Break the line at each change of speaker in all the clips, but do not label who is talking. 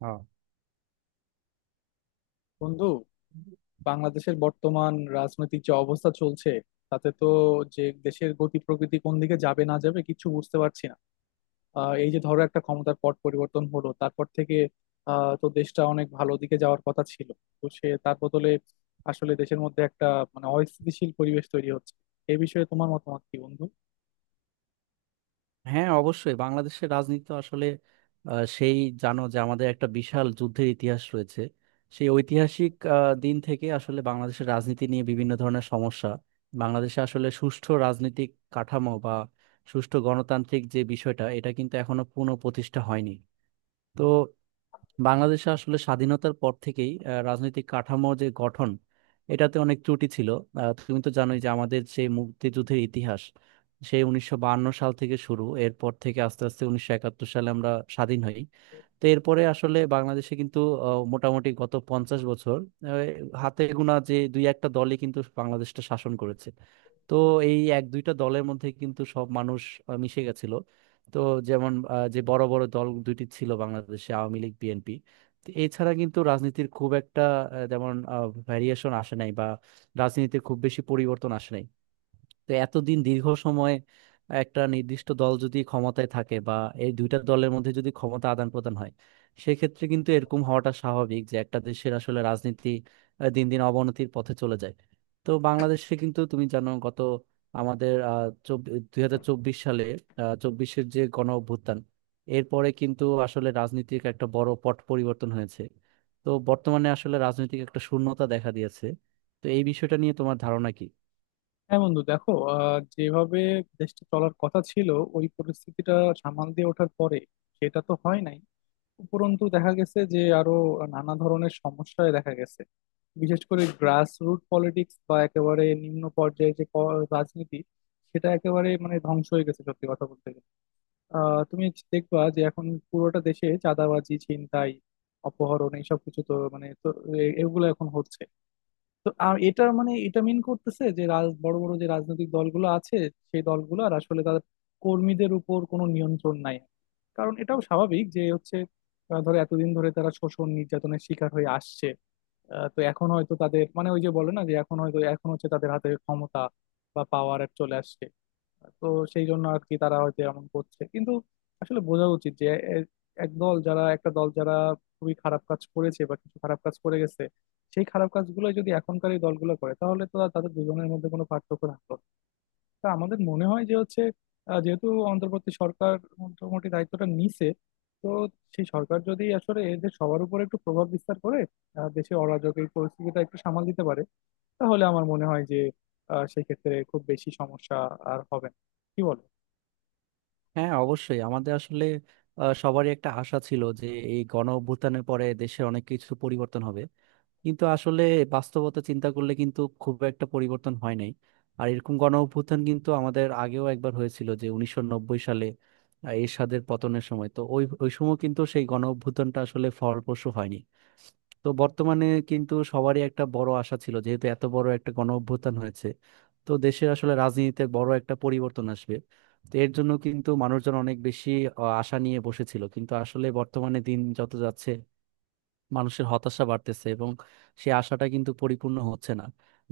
আহ,
বন্ধু, বাংলাদেশের বর্তমান রাজনৈতিক যে অবস্থা চলছে তাতে তো যে দেশের গতি প্রকৃতি কোন দিকে যাবে না যাবে কিছু বুঝতে পারছি না। এই যে ধরো একটা ক্ষমতার পট পরিবর্তন হলো তারপর থেকে তো দেশটা অনেক ভালো দিকে যাওয়ার কথা ছিল, তো সে তার বদলে আসলে দেশের মধ্যে একটা মানে অস্থিতিশীল পরিবেশ তৈরি হচ্ছে। এই বিষয়ে তোমার মতামত কি বন্ধু?
হ্যাঁ, অবশ্যই। বাংলাদেশের রাজনীতি তো আসলে আহ, সেই, জানো যে আমাদের একটা বিশাল যুদ্ধের ইতিহাস রয়েছে। সেই ঐতিহাসিক দিন থেকে আসলে বাংলাদেশের রাজনীতি নিয়ে বিভিন্ন ধরনের সমস্যা। বাংলাদেশে আসলে সুষ্ঠু রাজনৈতিক কাঠামো বা সুষ্ঠু গণতান্ত্রিক যে বিষয়টা, এটা কিন্তু এখনো পুনঃ প্রতিষ্ঠা হয়নি। তো বাংলাদেশে আসলে স্বাধীনতার পর থেকেই রাজনৈতিক কাঠামো যে গঠন, এটাতে অনেক ত্রুটি ছিল। তুমি তো জানোই যে আমাদের যে মুক্তিযুদ্ধের ইতিহাস, সেই 1952 সাল থেকে শুরু। এরপর থেকে আস্তে আস্তে 1971 সালে আমরা স্বাধীন হই। তো এরপরে আসলে বাংলাদেশে কিন্তু মোটামুটি গত 50 বছর আহ, হাতে গোনা যে দুই একটা দলই কিন্তু বাংলাদেশটা শাসন করেছে। তো এই এক দুইটা দলের মধ্যে কিন্তু সব মানুষ মিশে গেছিল। তো যেমন, যে বড় বড় দল দুইটি ছিল বাংলাদেশে, আওয়ামী লীগ, বিএনপি। এছাড়া কিন্তু রাজনীতির খুব একটা যেমন ভ্যারিয়েশন আসে নাই, বা রাজনীতিতে খুব বেশি পরিবর্তন আসে নাই। তো এতদিন দীর্ঘ সময় একটা নির্দিষ্ট দল যদি ক্ষমতায় থাকে বা এই দুইটা দলের মধ্যে যদি ক্ষমতা আদান প্রদান হয়, সেক্ষেত্রে কিন্তু এরকম হওয়াটা স্বাভাবিক যে একটা দেশের আসলে রাজনীতি দিন দিন অবনতির পথে চলে যায়। তো বাংলাদেশে কিন্তু তুমি জানো, গত আমাদের 2024 সালে, চব্বিশের যে গণ অভ্যুত্থান, এরপরে কিন্তু আসলে রাজনীতির একটা বড় পট পরিবর্তন হয়েছে। তো বর্তমানে আসলে রাজনৈতিক একটা শূন্যতা দেখা দিয়েছে। তো এই বিষয়টা নিয়ে তোমার ধারণা কি?
হ্যাঁ বন্ধু, দেখো যেভাবে দেশটা চলার কথা ছিল, ওই পরিস্থিতিটা সামাল দিয়ে ওঠার পরে সেটা তো হয় নাই। উপরন্তু দেখা গেছে যে আরো নানা ধরনের সমস্যায় দেখা গেছে। বিশেষ করে গ্রাস রুট পলিটিক্স বা একেবারে নিম্ন পর্যায়ে যে রাজনীতি, সেটা একেবারে মানে ধ্বংস হয়ে গেছে সত্যি কথা বলতে গেলে। তুমি দেখবা যে এখন পুরোটা দেশে চাঁদাবাজি, ছিনতাই, অপহরণ এইসব কিছু তো মানে তো এগুলো এখন হচ্ছে। তো আর এটা মানে এটা মিন করতেছে যে রাজ বড় বড় যে রাজনৈতিক দলগুলো আছে, সেই দলগুলোর আসলে তাদের কর্মীদের উপর কোনো নিয়ন্ত্রণ নাই। কারণ এটাও স্বাভাবিক যে হচ্ছে, ধরো এতদিন ধরে তারা শোষণ নির্যাতনের শিকার হয়ে আসছে। তো এখন হয়তো তাদের মানে ওই যে বলে না যে এখন হয়তো এখন হচ্ছে তাদের হাতে ক্ষমতা বা পাওয়ার চলে আসছে। তো সেই জন্য আর কি তারা হয়তো এমন করছে, কিন্তু আসলে বোঝা উচিত যে এ- এক দল যারা একটা দল যারা খুবই খারাপ কাজ করেছে বা কিছু খারাপ কাজ করে গেছে, সেই খারাপ কাজগুলো যদি এখনকার এই দলগুলো করে তাহলে তো আর তাদের দুজনের মধ্যে কোনো পার্থক্য থাকলো না। তা আমাদের মনে হয় যে হচ্ছে যেহেতু অন্তর্বর্তী সরকার মোটামুটি দায়িত্বটা নিছে, তো সেই সরকার যদি আসলে এদের সবার উপর একটু প্রভাব বিস্তার করে, দেশে অরাজক এই পরিস্থিতিটা একটু সামাল দিতে পারে, তাহলে আমার মনে হয় যে সেক্ষেত্রে খুব বেশি সমস্যা আর হবে না। কি বল?
হ্যাঁ, অবশ্যই। আমাদের আসলে সবারই একটা আশা ছিল যে এই গণ অভ্যুত্থানের পরে দেশে অনেক কিছু পরিবর্তন হবে। কিন্তু আসলে বাস্তবতা চিন্তা করলে কিন্তু খুব একটা পরিবর্তন হয় নাই। আর এরকম গণ অভ্যুত্থান কিন্তু আমাদের আগেও একবার হয়েছিল, যে 1990 সালে এরশাদের পতনের সময়। তো ওই ওই সময় কিন্তু সেই গণ অভ্যুত্থানটা আসলে ফলপ্রসূ হয়নি। তো বর্তমানে কিন্তু সবারই একটা বড় আশা ছিল, যেহেতু এত বড় একটা গণ অভ্যুত্থান হয়েছে তো দেশের আসলে রাজনীতিতে বড় একটা পরিবর্তন আসবে। তো এর জন্য কিন্তু মানুষজন অনেক বেশি আশা নিয়ে বসেছিল। কিন্তু আসলে বর্তমানে দিন যত যাচ্ছে মানুষের হতাশা বাড়তেছে এবং সেই আশাটা কিন্তু পরিপূর্ণ হচ্ছে না।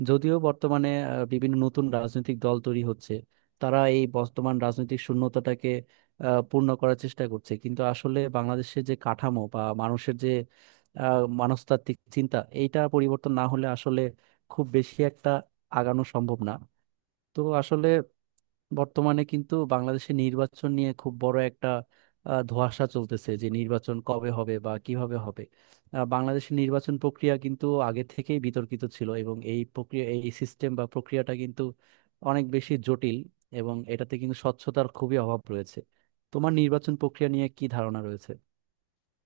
যদিও বর্তমানে বিভিন্ন নতুন রাজনৈতিক দল তৈরি হচ্ছে, তারা এই বর্তমান রাজনৈতিক শূন্যতাটাকে পূর্ণ করার চেষ্টা করছে। কিন্তু আসলে বাংলাদেশের যে কাঠামো বা মানুষের যে মনস্তাত্ত্বিক চিন্তা, এইটা পরিবর্তন না হলে আসলে খুব বেশি একটা আগানো সম্ভব না। তো আসলে বর্তমানে কিন্তু বাংলাদেশে নির্বাচন নিয়ে খুব বড় একটা ধোঁয়াশা চলতেছে যে নির্বাচন কবে হবে বা কিভাবে হবে। বাংলাদেশের নির্বাচন প্রক্রিয়া কিন্তু আগে থেকেই বিতর্কিত ছিল এবং এই প্রক্রিয়া, এই সিস্টেম বা প্রক্রিয়াটা কিন্তু অনেক বেশি জটিল। এবং এটাতে কিন্তু স্বচ্ছতার খুবই অভাব রয়েছে। তোমার নির্বাচন প্রক্রিয়া নিয়ে কি ধারণা রয়েছে?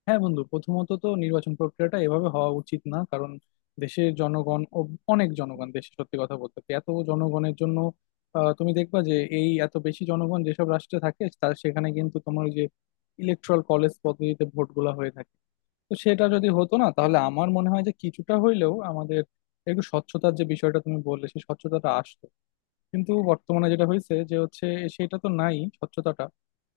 হ্যাঁ বন্ধু, প্রথমত তো নির্বাচন প্রক্রিয়াটা এভাবে হওয়া উচিত না, কারণ দেশের জনগণ অনেক জনগণ দেশে, সত্যি কথা বলতে কি, এত জনগণের জন্য তুমি দেখবা যে এই এত বেশি জনগণ যেসব রাষ্ট্রে থাকে তার সেখানে কিন্তু তোমার ওই যে ইলেকট্রাল কলেজ পদ্ধতিতে ভোটগুলা হয়ে থাকে। তো সেটা যদি হতো না তাহলে আমার মনে হয় যে কিছুটা হইলেও আমাদের একটু স্বচ্ছতার যে বিষয়টা তুমি বললে সেই স্বচ্ছতাটা আসতো। কিন্তু বর্তমানে যেটা হয়েছে যে হচ্ছে, সেটা তো নাই স্বচ্ছতাটা।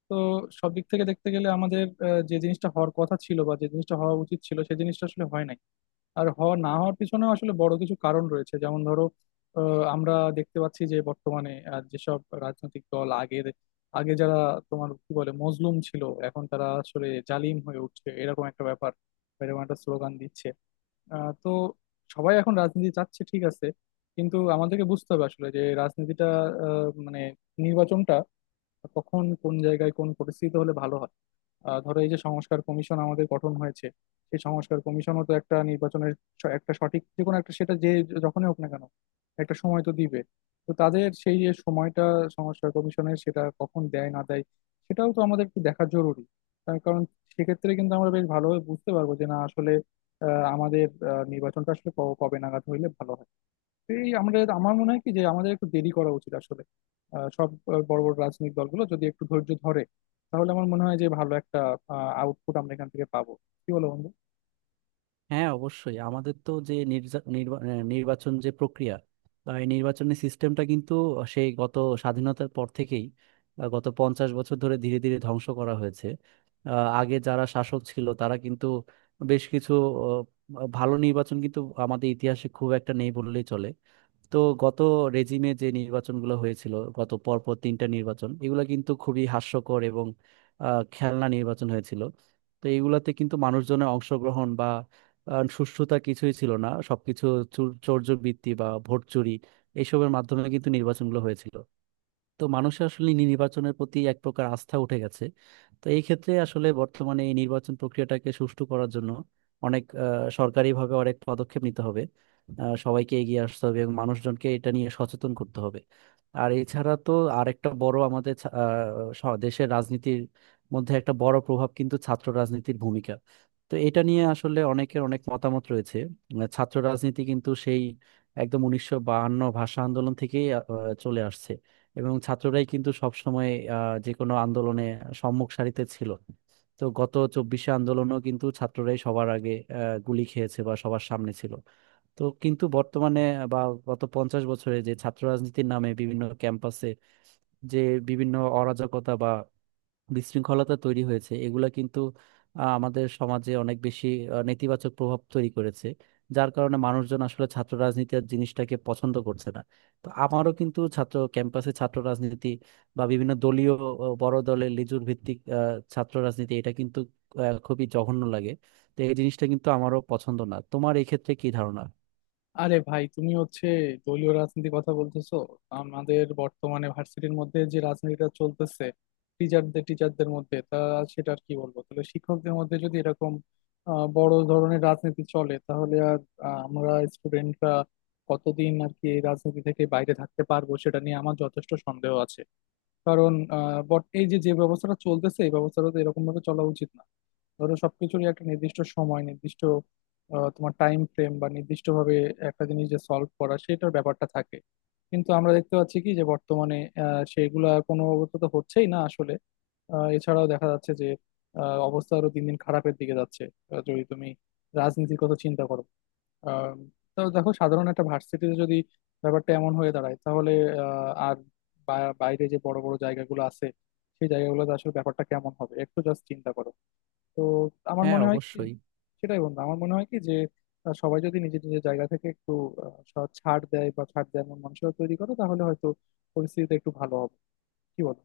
তো সব দিক থেকে দেখতে গেলে আমাদের যে জিনিসটা হওয়ার কথা ছিল বা যে জিনিসটা হওয়া উচিত ছিল সেই জিনিসটা আসলে হয় নাই। আর হওয়া না হওয়ার পিছনেও আসলে বড় কিছু কারণ রয়েছে, যেমন ধরো, আহ, আমরা দেখতে পাচ্ছি যে বর্তমানে যেসব রাজনৈতিক দল আগে যারা তোমার কি বলে মজলুম ছিল এখন তারা আসলে জালিম হয়ে উঠছে, এরকম একটা ব্যাপার, এরকম একটা স্লোগান দিচ্ছে। তো সবাই এখন রাজনীতি চাচ্ছে ঠিক আছে, কিন্তু আমাদেরকে বুঝতে হবে আসলে যে রাজনীতিটা আহ, মানে নির্বাচনটা কখন কোন জায়গায় কোন পরিস্থিতিতে হলে ভালো হয়। ধরো এই যে সংস্কার কমিশন আমাদের গঠন হয়েছে, সেই সংস্কার কমিশনও তো একটা নির্বাচনের একটা সঠিক যে কোনো একটা, সেটা যে যখনই হোক না কেন, একটা সময় তো দিবে। তো তাদের সেই যে সময়টা, সংস্কার কমিশনের সেটা কখন দেয় না দেয় সেটাও তো আমাদের একটু দেখা জরুরি। তার কারণ সেক্ষেত্রে কিন্তু আমরা বেশ ভালোভাবে বুঝতে পারবো যে না আসলে আমাদের নির্বাচনটা আসলে কবে নাগাদ হইলে ভালো হয়। এই আমাদের আমার মনে হয় কি যে আমাদের একটু দেরি করা উচিত আসলে। সব বড় বড় রাজনৈতিক দলগুলো যদি একটু ধৈর্য ধরে তাহলে আমার মনে হয় যে ভালো একটা আউটপুট আমরা এখান থেকে পাবো। কি বলো বন্ধু?
হ্যাঁ, অবশ্যই। আমাদের তো যে নির্বাচন যে প্রক্রিয়া বা এই নির্বাচনের সিস্টেমটা কিন্তু সেই গত স্বাধীনতার পর থেকেই গত 50 বছর ধরে ধীরে ধীরে ধ্বংস করা হয়েছে। আগে যারা শাসক ছিল তারা কিন্তু বেশ কিছু, ভালো নির্বাচন কিন্তু আমাদের ইতিহাসে খুব একটা নেই বললেই চলে। তো গত রেজিমে যে নির্বাচনগুলো হয়েছিল, গত পরপর তিনটা নির্বাচন, এগুলো কিন্তু খুবই হাস্যকর এবং খেলনা নির্বাচন হয়েছিল। তো এগুলাতে কিন্তু মানুষজনের অংশগ্রহণ বা সুষ্ঠুতা কিছুই ছিল না। সবকিছু চৌর্যবৃত্তি বা ভোট চুরি, এইসবের মাধ্যমে কিন্তু নির্বাচনগুলো হয়েছিল। তো মানুষের আসলে নির্বাচনের প্রতি এক প্রকার আস্থা উঠে গেছে। তো এই ক্ষেত্রে আসলে বর্তমানে এই নির্বাচন প্রক্রিয়াটাকে সুষ্ঠু করার জন্য অনেক, সরকারিভাবে অনেক পদক্ষেপ নিতে হবে। সবাইকে এগিয়ে আসতে হবে এবং মানুষজনকে এটা নিয়ে সচেতন করতে হবে। আর এছাড়া তো আরেকটা বড়, আমাদের দেশের রাজনীতির মধ্যে একটা বড় প্রভাব কিন্তু ছাত্র রাজনীতির ভূমিকা। তো এটা নিয়ে আসলে অনেকের অনেক মতামত রয়েছে। ছাত্র রাজনীতি কিন্তু সেই একদম 1952 ভাষা আন্দোলন থেকেই চলে আসছে। এবং ছাত্ররাই কিন্তু সবসময় যে কোনো আন্দোলনে সম্মুখ সারিতে ছিল। তো গত চব্বিশে আন্দোলনও কিন্তু ছাত্ররাই সবার আগে গুলি খেয়েছে বা সবার সামনে ছিল। তো কিন্তু বর্তমানে বা গত 50 বছরে যে ছাত্র রাজনীতির নামে বিভিন্ন ক্যাম্পাসে যে বিভিন্ন অরাজকতা বা বিশৃঙ্খলতা তৈরি হয়েছে, এগুলা কিন্তু আমাদের সমাজে অনেক বেশি নেতিবাচক প্রভাব তৈরি করেছে। যার কারণে মানুষজন আসলে ছাত্র রাজনীতির জিনিসটাকে পছন্দ করছে না। তো আমারও কিন্তু ছাত্র ক্যাম্পাসে ছাত্র রাজনীতি বা বিভিন্ন দলীয়, বড় দলের লিজুর ভিত্তিক ছাত্র রাজনীতি, এটা কিন্তু খুবই জঘন্য লাগে। তো এই জিনিসটা কিন্তু আমারও পছন্দ না। তোমার এই ক্ষেত্রে কি ধারণা?
আরে ভাই, তুমি হচ্ছে দলীয় রাজনীতির কথা বলতেছো। আমাদের বর্তমানে ভার্সিটির মধ্যে যে রাজনীতিটা চলতেছে, টিচারদের টিচারদের মধ্যে তা, সেটা আর কি বলবো। তাহলে শিক্ষকদের মধ্যে যদি এরকম বড় ধরনের রাজনীতি চলে তাহলে আর আমরা স্টুডেন্টরা কতদিন আর কি এই রাজনীতি থেকে বাইরে থাকতে পারবো সেটা নিয়ে আমার যথেষ্ট সন্দেহ আছে। কারণ আহ বট এই যে যে ব্যবস্থাটা চলতেছে এই ব্যবস্থাটা তো এরকম ভাবে চলা উচিত না। ধরো সবকিছুরই একটা নির্দিষ্ট সময়, নির্দিষ্ট তোমার টাইম ফ্রেম বা নির্দিষ্টভাবে একটা জিনিস যে সলভ করা সেটার ব্যাপারটা থাকে। কিন্তু আমরা দেখতে পাচ্ছি কি যে বর্তমানে সেগুলা কোনো অবস্থা তো হচ্ছেই না আসলে। এছাড়াও দেখা যাচ্ছে যে অবস্থা আরো দিন দিন খারাপের দিকে যাচ্ছে। যদি তুমি রাজনীতির কথা চিন্তা করো, আহ, তো দেখো সাধারণ একটা ভার্সিটিতে যদি ব্যাপারটা এমন হয়ে দাঁড়ায় তাহলে আর বাইরে যে বড় বড় জায়গাগুলো আছে সেই জায়গাগুলোতে আসলে ব্যাপারটা কেমন হবে একটু জাস্ট চিন্তা করো। তো আমার
হ্যাঁ,
মনে হয় কি,
অবশ্যই।
সেটাই বন্ধু, আমার মনে হয় কি যে সবাই যদি নিজের নিজের জায়গা থেকে একটু সৎ ছাড় দেয় এমন মানুষরা তৈরি করে তাহলে হয়তো পরিস্থিতিটা একটু ভালো হবে। কি বলো?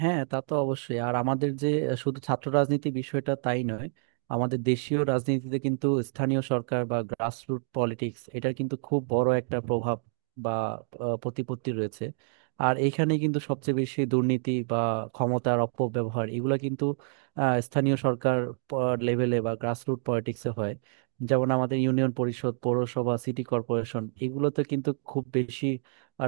হ্যাঁ, তা তো অবশ্যই। আর আমাদের যে শুধু ছাত্র রাজনীতি বিষয়টা তাই নয়। আমাদের দেশীয় রাজনীতিতে কিন্তু স্থানীয় সরকার বা গ্রাসরুট পলিটিক্স, এটার কিন্তু খুব বড় একটা প্রভাব বা প্রতিপত্তি রয়েছে। আর এইখানে কিন্তু সবচেয়ে বেশি দুর্নীতি বা ক্ষমতার অপব্যবহার, এগুলা কিন্তু স্থানীয় সরকার লেভেলে বা গ্রাসরুট পলিটিক্সে হয়। যেমন আমাদের ইউনিয়ন পরিষদ, পৌরসভা, সিটি কর্পোরেশন, এগুলোতে কিন্তু খুব বেশি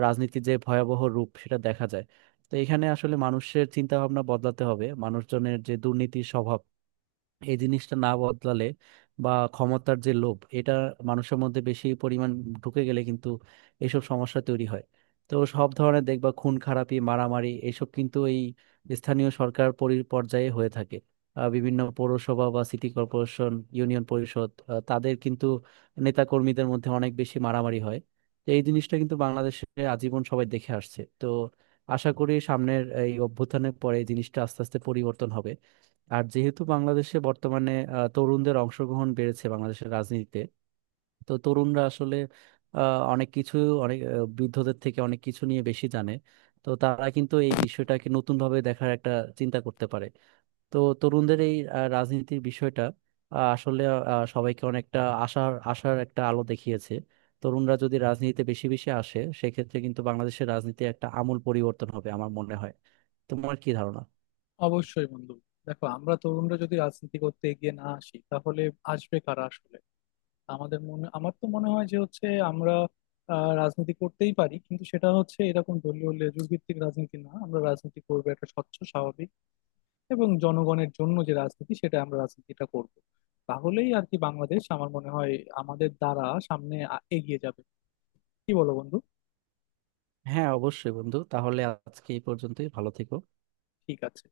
রাজনীতির যে ভয়াবহ রূপ সেটা দেখা যায়। তো এখানে আসলে মানুষের চিন্তা ভাবনা বদলাতে হবে। মানুষজনের যে দুর্নীতির স্বভাব, এই জিনিসটা না বদলালে বা ক্ষমতার যে লোভ এটা মানুষের মধ্যে বেশি পরিমাণ ঢুকে গেলে কিন্তু এইসব সমস্যা তৈরি হয়। তো সব ধরনের দেখবা খুন খারাপি, মারামারি, এসব কিন্তু এই স্থানীয় সরকার পর্যায়ে হয়ে থাকে। বিভিন্ন পৌরসভা বা সিটি কর্পোরেশন, ইউনিয়ন পরিষদ, তাদের কিন্তু নেতাকর্মীদের মধ্যে অনেক বেশি মারামারি হয়। তো এই জিনিসটা কিন্তু বাংলাদেশে আজীবন সবাই দেখে আসছে। তো আশা করি সামনের এই অভ্যুত্থানের পরে এই জিনিসটা আস্তে আস্তে পরিবর্তন হবে। আর যেহেতু বাংলাদেশে বর্তমানে তরুণদের অংশগ্রহণ বেড়েছে বাংলাদেশের রাজনীতিতে। তো তরুণরা আসলে অনেক কিছু অনেক আহ, বৃদ্ধদের থেকে অনেক কিছু নিয়ে বেশি জানে। তো তারা কিন্তু এই বিষয়টাকে নতুনভাবে দেখার একটা চিন্তা করতে পারে। তো তরুণদের এই রাজনীতির বিষয়টা, আসলে সবাইকে অনেকটা আশার আশার একটা আলো দেখিয়েছে। তরুণরা যদি রাজনীতিতে বেশি বেশি আসে, সেক্ষেত্রে কিন্তু বাংলাদেশের রাজনীতি একটা আমূল পরিবর্তন হবে আমার মনে হয়। তোমার কি ধারণা?
অবশ্যই বন্ধু, দেখো আমরা তরুণরা যদি রাজনীতি করতে এগিয়ে না আসি তাহলে আসবে কারা আসলে? আমাদের মনে আমার তো মনে হয় যে হচ্ছে আমরা রাজনীতি করতেই পারি, কিন্তু সেটা হচ্ছে এরকম দলীয় লেজুড় ভিত্তিক রাজনীতি না, আমরা রাজনীতি করবো একটা স্বচ্ছ, স্বাভাবিক এবং জনগণের জন্য যে রাজনীতি সেটা আমরা রাজনীতিটা করব। তাহলেই আর কি বাংলাদেশ আমার মনে হয় আমাদের দ্বারা সামনে এগিয়ে যাবে। কি বলো বন্ধু?
হ্যাঁ, অবশ্যই বন্ধু। তাহলে আজকে এই পর্যন্তই, ভালো থেকো।
ঠিক আছে।